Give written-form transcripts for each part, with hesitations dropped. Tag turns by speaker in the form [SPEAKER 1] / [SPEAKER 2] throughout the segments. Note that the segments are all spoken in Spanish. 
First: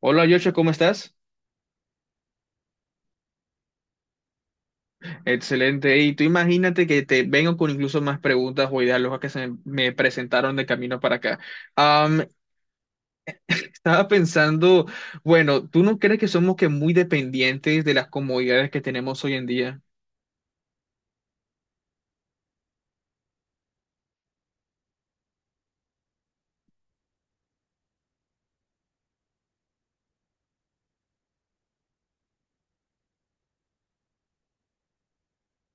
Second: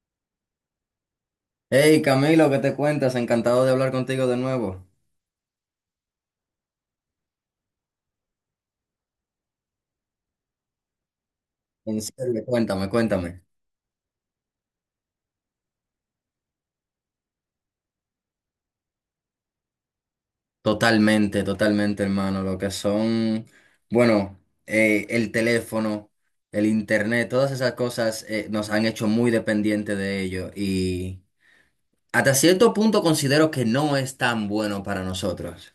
[SPEAKER 1] Hola, Joshua, ¿cómo estás?
[SPEAKER 2] Hey Camilo, ¿qué te cuentas? Encantado de hablar contigo de nuevo.
[SPEAKER 1] Excelente. Y tú imagínate que te vengo con incluso más preguntas o ideas locas que se me presentaron de camino para acá.
[SPEAKER 2] En
[SPEAKER 1] Am,
[SPEAKER 2] serio, cuéntame, cuéntame.
[SPEAKER 1] estaba pensando, bueno, ¿tú no crees que somos que muy dependientes de las comodidades que tenemos hoy en día?
[SPEAKER 2] Totalmente, totalmente, hermano. Lo que son, bueno, el teléfono, el internet, todas esas cosas nos han hecho muy dependientes de ello y hasta cierto punto considero que no es tan bueno para nosotros.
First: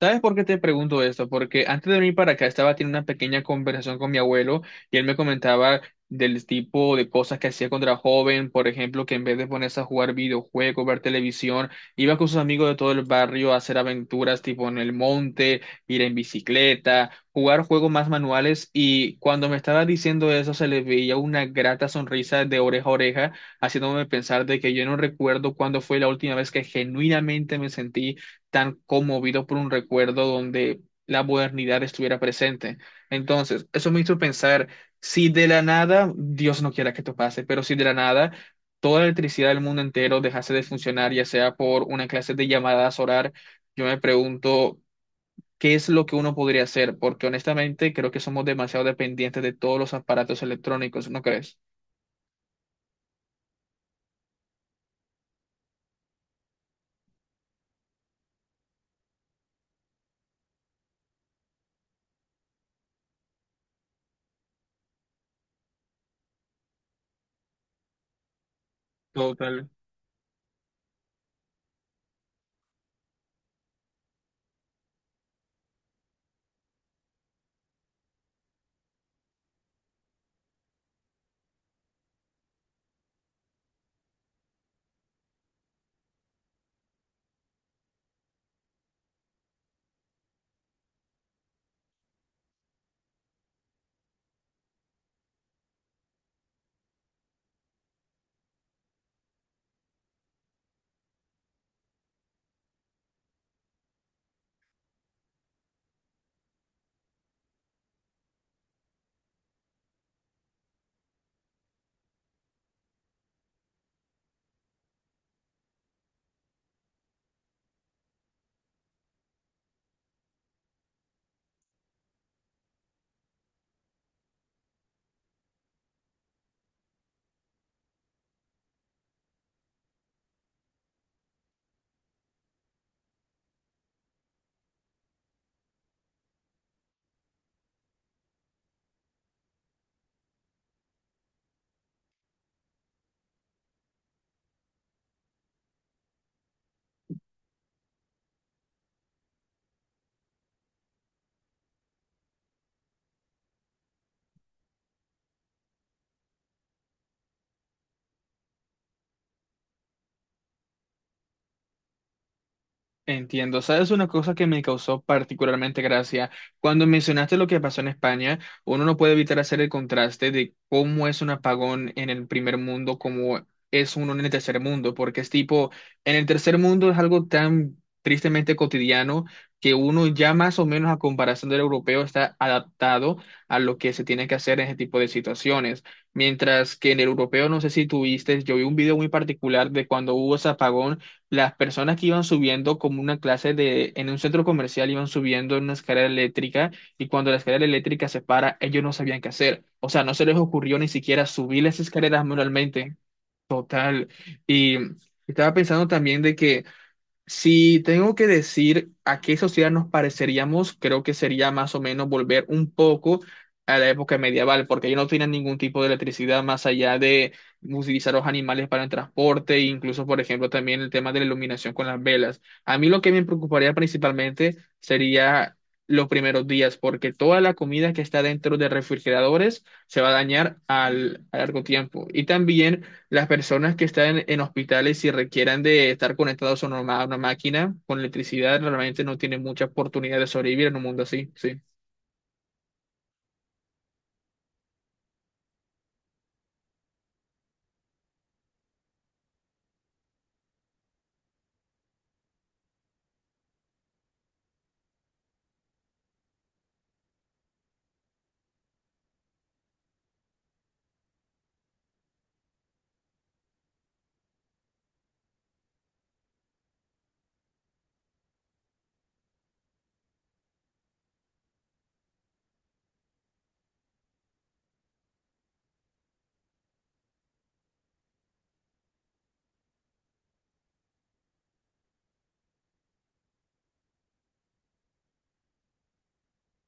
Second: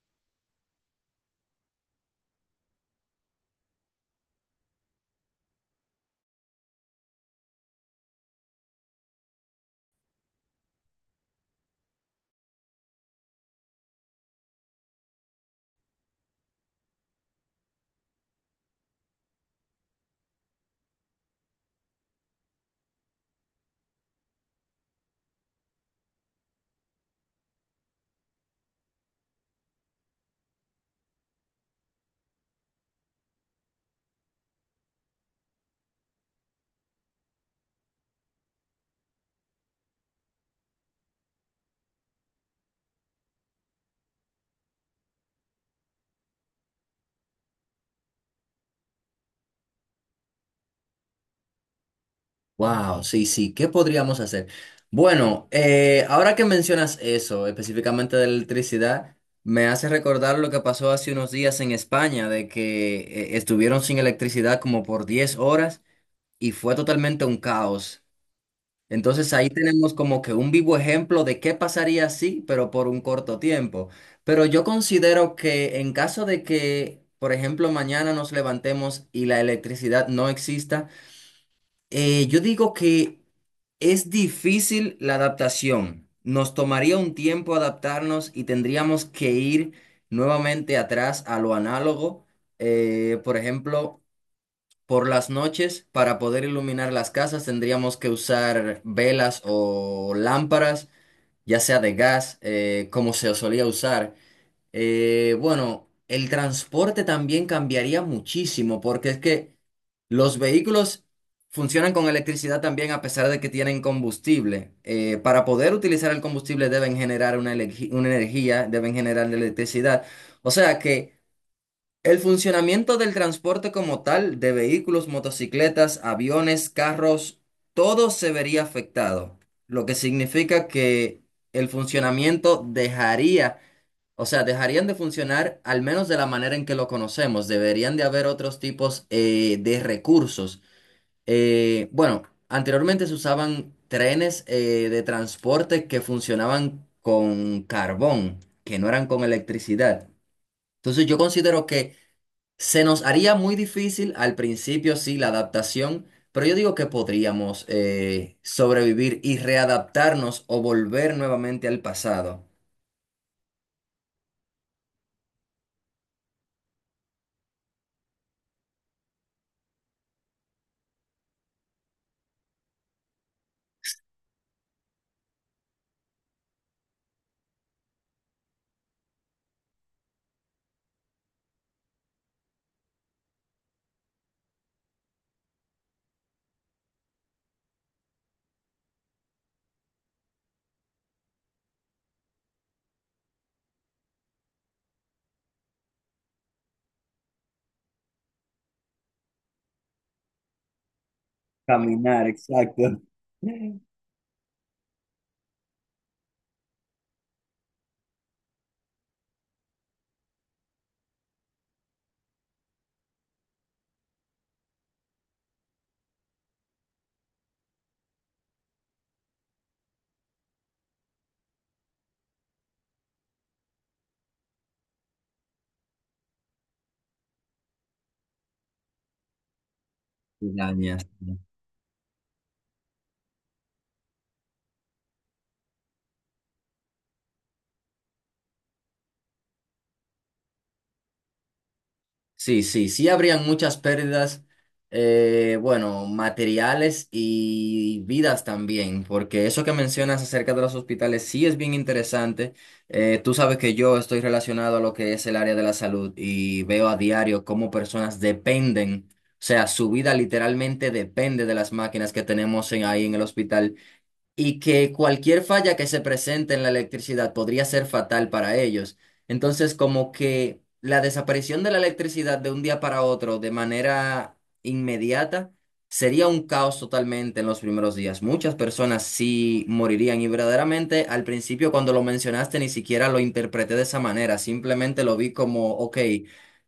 [SPEAKER 1] ¿Sabes por qué te pregunto esto? Porque antes de venir para acá estaba teniendo una pequeña conversación con mi abuelo y él me comentaba del tipo de cosas que hacía cuando era joven, por ejemplo, que en vez de ponerse a jugar videojuegos, ver televisión, iba con sus amigos de todo el barrio a hacer aventuras tipo en el monte, ir en bicicleta, jugar juegos más manuales, y cuando me estaba diciendo eso se le veía una grata sonrisa de oreja a oreja, haciéndome pensar de que yo no recuerdo cuándo fue la última vez que genuinamente me sentí tan conmovido por un recuerdo donde la modernidad estuviera presente. Entonces, eso me hizo pensar, si de la nada, Dios no quiera que esto pase, pero si de la nada toda la electricidad del mundo entero dejase de funcionar, ya sea por una clase de llamadas orar, yo me pregunto, ¿qué es lo que uno podría hacer? Porque honestamente creo que somos demasiado dependientes de todos los aparatos electrónicos, ¿no crees?
[SPEAKER 2] Wow, sí, sí, ¿qué podríamos hacer? Bueno, ahora que mencionas eso, específicamente de la electricidad, me hace recordar lo que pasó hace unos días en España, de que estuvieron sin electricidad como por 10 horas y fue totalmente un caos. Entonces ahí
[SPEAKER 1] Total.
[SPEAKER 2] tenemos como que un vivo ejemplo de qué pasaría así, pero por un corto tiempo. Pero yo considero que en caso de que, por ejemplo, mañana nos levantemos y la electricidad no exista, yo digo que es difícil la adaptación. Nos tomaría un tiempo adaptarnos y tendríamos que ir nuevamente atrás a lo análogo. Por ejemplo, por las noches, para poder iluminar las casas, tendríamos que usar velas o lámparas, ya sea de gas, como se solía usar. Bueno, el transporte también cambiaría muchísimo porque es que los vehículos funcionan con electricidad también a pesar de que tienen combustible. Para poder utilizar el combustible deben generar una, una energía, deben generar electricidad. O sea que el funcionamiento del transporte como tal, de vehículos, motocicletas, aviones, carros, todo se vería afectado, lo que significa que el funcionamiento dejaría o sea, dejarían de funcionar al menos de la manera en que lo conocemos. Deberían de haber otros tipos de recursos. Bueno, anteriormente se usaban trenes de transporte que funcionaban con carbón, que no eran con electricidad. Entonces yo considero que se nos haría muy difícil al principio, sí, la adaptación, pero yo digo que podríamos sobrevivir y readaptarnos o volver nuevamente al pasado.
[SPEAKER 1] Entiendo, ¿sabes una cosa que me causó particularmente gracia? Cuando mencionaste lo que pasó en España, uno no puede evitar hacer el contraste de cómo es un apagón en el primer mundo, como es uno en el tercer mundo, porque es tipo, en el tercer mundo es algo tan tristemente cotidiano que uno ya más o menos a comparación del europeo está adaptado a lo que se tiene que hacer en ese tipo de situaciones. Mientras que en el europeo, no sé si tuviste, yo vi un video muy particular de cuando hubo ese apagón, las personas que iban subiendo como una clase de, en un centro comercial iban subiendo en una escalera eléctrica, y cuando la escalera eléctrica se para, ellos no sabían qué hacer. O sea, no se les ocurrió ni siquiera subir las escaleras
[SPEAKER 2] Caminar,
[SPEAKER 1] manualmente.
[SPEAKER 2] exacto.
[SPEAKER 1] Total. Y estaba pensando también de que si tengo que decir a qué sociedad nos pareceríamos, creo que sería más o menos volver un poco a la época medieval, porque ellos no tenían ningún tipo de electricidad más allá de utilizar los animales para el transporte, e incluso, por ejemplo, también el tema de la iluminación con las velas. A mí lo que me preocuparía principalmente sería los primeros días, porque toda la comida que está dentro de refrigeradores se va a dañar
[SPEAKER 2] Dañas.
[SPEAKER 1] al, a largo tiempo. Y también las personas que están en, hospitales y requieran de estar conectados a una, ma- a una máquina con electricidad, realmente no tienen mucha oportunidad de sobrevivir en un mundo así, sí.
[SPEAKER 2] Sí, sí, sí, habrían muchas pérdidas, bueno, materiales y vidas también, porque eso que mencionas acerca de los hospitales sí es bien interesante. Tú sabes que yo estoy relacionado a lo que es el área de la salud y veo a diario cómo personas dependen, o sea, su vida literalmente depende de las máquinas que tenemos ahí en el hospital, y que cualquier falla que se presente en la electricidad podría ser fatal para ellos. Entonces, como que la desaparición de la electricidad de un día para otro de manera inmediata sería un caos totalmente en los primeros días. Muchas personas sí morirían y verdaderamente al principio cuando lo mencionaste ni siquiera lo interpreté de esa manera, simplemente lo vi como, ok,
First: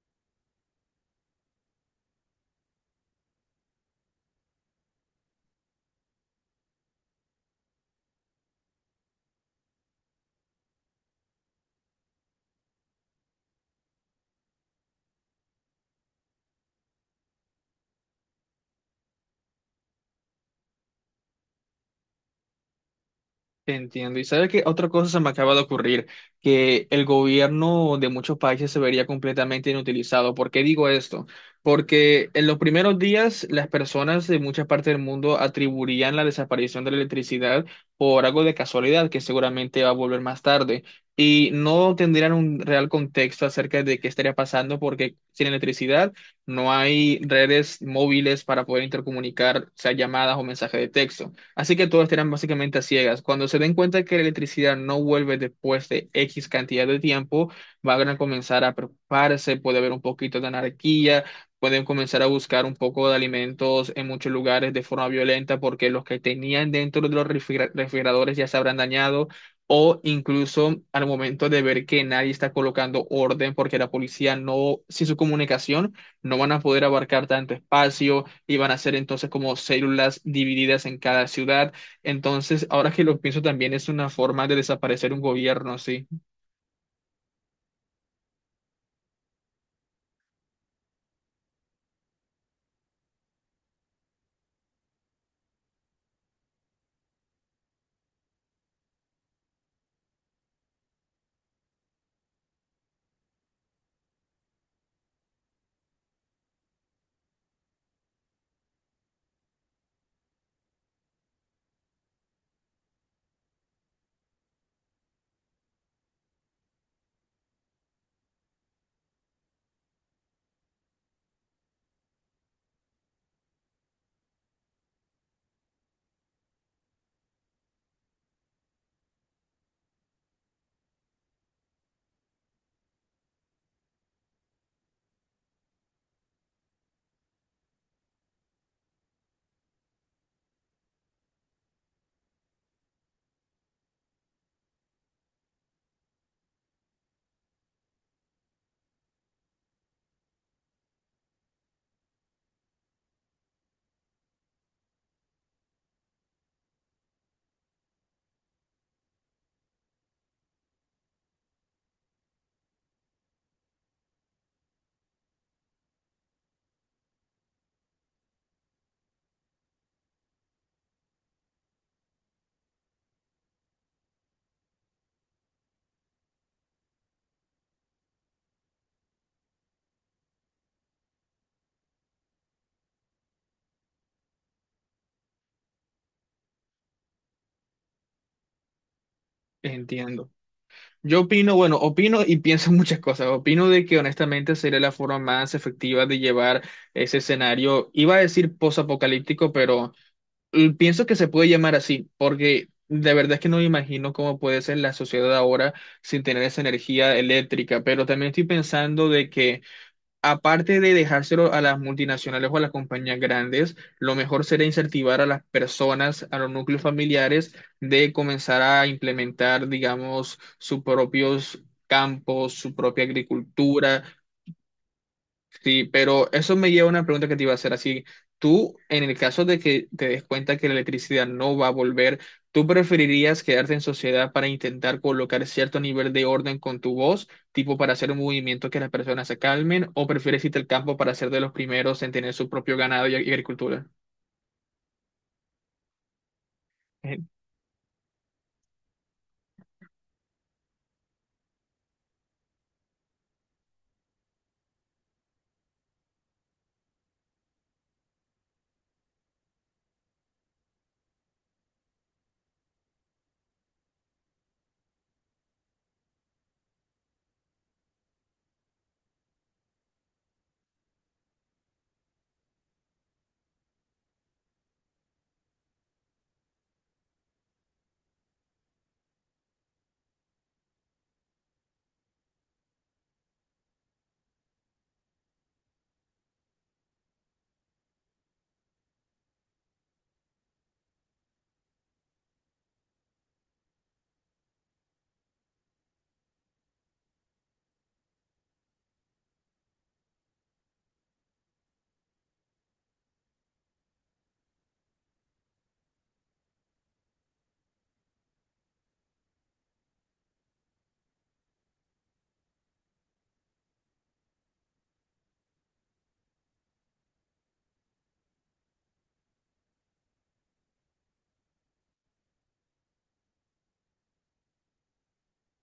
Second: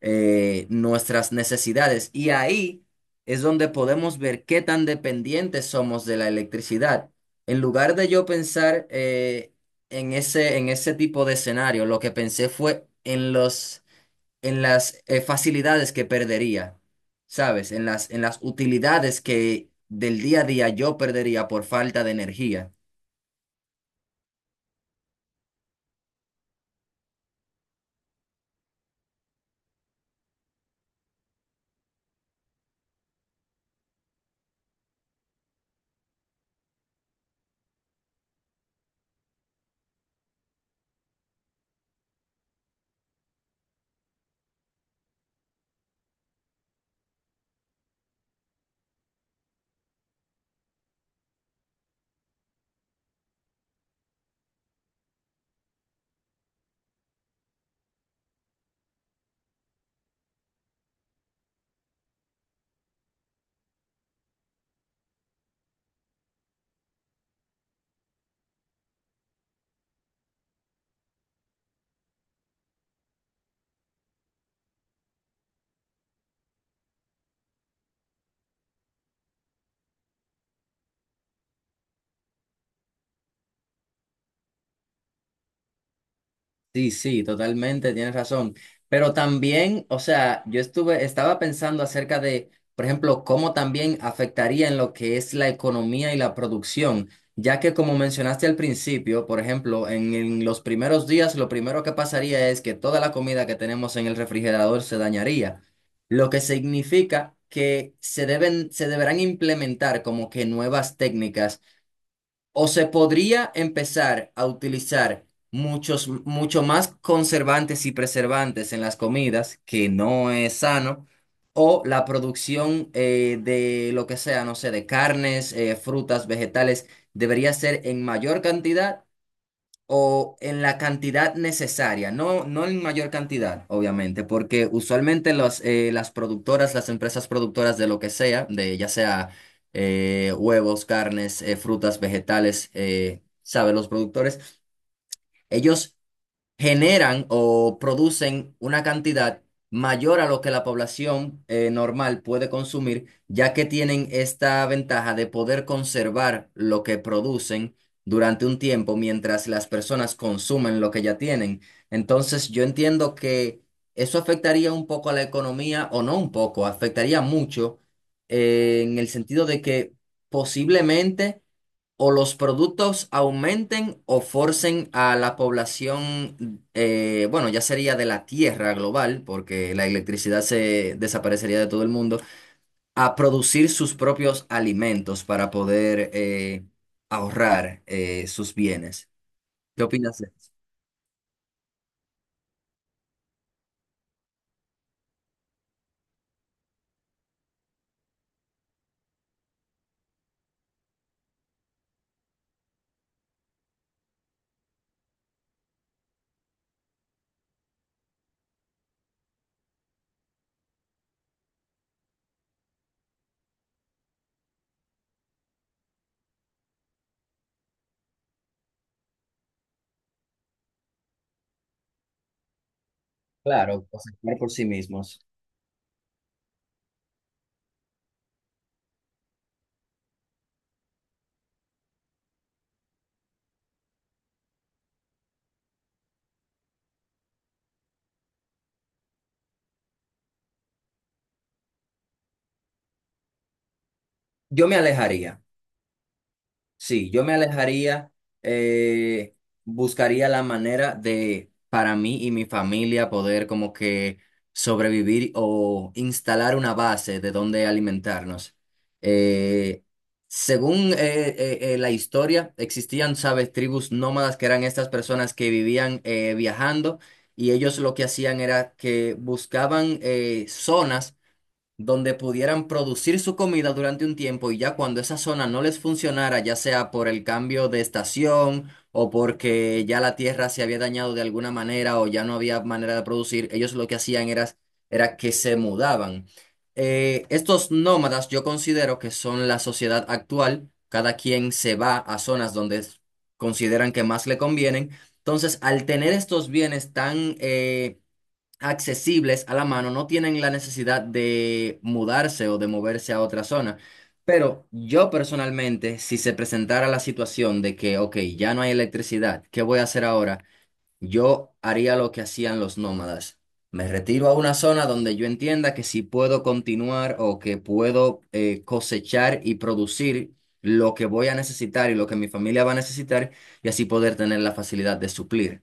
[SPEAKER 2] nuestras necesidades. Y ahí es donde podemos ver qué tan dependientes somos de la electricidad. En lugar de yo pensar en ese tipo de escenario, lo que pensé fue en en las facilidades que perdería, ¿sabes? En en las utilidades que del día a día yo perdería por falta de energía.
[SPEAKER 1] Entiendo. Y sabe que otra cosa se me acaba de ocurrir, que el gobierno de muchos países se vería completamente inutilizado. ¿Por qué digo esto? Porque en los primeros días las personas de muchas partes del mundo atribuirían la desaparición de la electricidad por algo de casualidad que seguramente va a volver más tarde, y no tendrían un real contexto acerca de qué estaría pasando, porque sin electricidad no hay redes móviles para poder intercomunicar, sea llamadas o mensajes de texto. Así que todos estarán básicamente a ciegas. Cuando se den cuenta que la electricidad no vuelve después de X cantidad de tiempo, van a comenzar a preocuparse, puede haber un poquito de anarquía, pueden comenzar a buscar un poco de alimentos en muchos lugares de forma violenta, porque los que tenían dentro de los refrigeradores ya se habrán dañado. O incluso al momento de ver que nadie está colocando orden porque la policía no, sin su comunicación, no van a poder abarcar tanto espacio y van a ser entonces como células divididas en cada ciudad. Entonces, ahora que lo pienso también es una forma de desaparecer un gobierno, sí,
[SPEAKER 2] Sí, sí, totalmente, tienes razón. Pero también, o sea, estaba pensando acerca de, por ejemplo, cómo también afectaría en lo que es la economía y la producción, ya que como mencionaste al principio, por ejemplo, en los primeros días lo primero que pasaría es que toda la comida que tenemos en el refrigerador se dañaría, lo que significa que se deberán implementar como que nuevas técnicas o se podría empezar a utilizar mucho más conservantes y preservantes en las comidas, que no es sano, o la producción de lo que sea, no sé, de carnes, frutas, vegetales, debería ser en mayor cantidad o en la cantidad necesaria, no, no en mayor cantidad, obviamente, porque usualmente las productoras, las empresas productoras de lo que sea, de ya sea huevos, carnes, frutas, vegetales, sabe, los productores, ellos generan o producen una cantidad mayor a lo que la población normal puede consumir, ya que tienen esta ventaja de poder conservar lo que producen durante un tiempo mientras las personas consumen lo que ya tienen. Entonces, yo entiendo que eso afectaría un poco a la economía, o no un poco, afectaría mucho en el sentido de que posiblemente o los productos aumenten o forcen a la población, bueno, ya sería de la Tierra global, porque la electricidad se desaparecería de todo el mundo, a producir sus propios alimentos para poder ahorrar sus bienes. ¿Qué opinas de
[SPEAKER 1] entiendo.
[SPEAKER 2] eso?
[SPEAKER 1] Yo opino, bueno, opino y pienso muchas cosas. Opino de que honestamente sería la forma más efectiva de llevar ese escenario. Iba a decir posapocalíptico, pero pienso que se puede llamar así, porque de verdad es que no me imagino cómo puede ser la sociedad ahora sin tener esa energía eléctrica. Pero también estoy pensando de que aparte de dejárselo a las multinacionales o a las compañías grandes, lo mejor sería incentivar a las personas, a los núcleos familiares, de comenzar a implementar, digamos, sus propios campos, su propia
[SPEAKER 2] Claro,
[SPEAKER 1] agricultura.
[SPEAKER 2] cosechar por sí mismos.
[SPEAKER 1] Sí, pero eso me lleva a una pregunta que te iba a hacer. Así, tú, en el caso de que te des cuenta que la electricidad no va a volver, ¿tú preferirías quedarte en sociedad para intentar colocar cierto nivel de orden con tu voz, tipo para hacer un movimiento que las personas se calmen, o prefieres irte al campo para ser de los primeros en tener su propio ganado y agricultura?
[SPEAKER 2] Yo me alejaría. Sí, yo me alejaría, eh, buscaría la manera de, para mí y mi familia, poder como que sobrevivir o instalar una base de donde alimentarnos. Eh, Según la historia, existían, sabes, tribus nómadas que eran estas personas que vivían viajando y ellos lo que hacían era que buscaban zonas donde pudieran producir su comida durante un tiempo y ya cuando esa zona no les funcionara, ya sea por el cambio de estación o porque ya la tierra se había dañado de alguna manera o ya no había manera de producir, ellos lo que hacían era que se mudaban. Estos nómadas yo considero que son la sociedad actual, cada quien se va a zonas donde consideran que más le convienen. Entonces, al tener estos bienes tan... accesibles a la mano, no tienen la necesidad de mudarse o de moverse a otra zona. Pero yo personalmente, si se presentara la situación de que, ok, ya no hay electricidad, ¿qué voy a hacer ahora? Yo haría lo que hacían los nómadas. Me retiro a una zona donde yo entienda que si puedo continuar o que puedo cosechar y producir lo que voy a necesitar y lo que mi familia va a necesitar y así poder tener la facilidad de suplir.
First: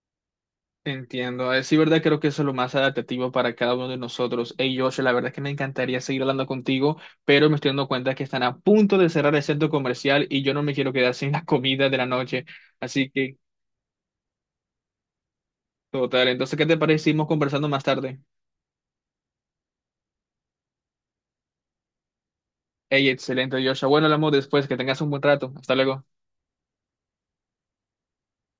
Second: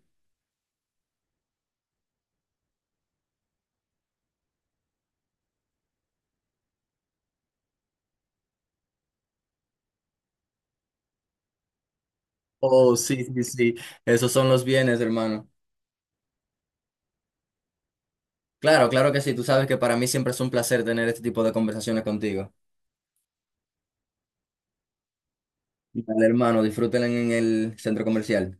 [SPEAKER 1] Entiendo, es sí, verdad, creo que eso es lo más adaptativo para cada uno de nosotros. Hey, Josh, la verdad es que me encantaría seguir hablando contigo, pero me estoy dando cuenta que están a punto de cerrar el centro comercial y yo no me quiero quedar sin la comida de la noche.
[SPEAKER 2] Oh,
[SPEAKER 1] Así
[SPEAKER 2] sí,
[SPEAKER 1] que,
[SPEAKER 2] sí, sí. Esos son los bienes, hermano.
[SPEAKER 1] total. Entonces, ¿qué te parece? Seguimos conversando más tarde.
[SPEAKER 2] Claro, claro que sí. Tú sabes que para mí siempre es un placer tener este tipo de conversaciones contigo.
[SPEAKER 1] Hey, excelente, Josh. Bueno, hablamos después. Que tengas un buen rato. Hasta luego.
[SPEAKER 2] Dale, hermano, disfrútenla en el centro comercial.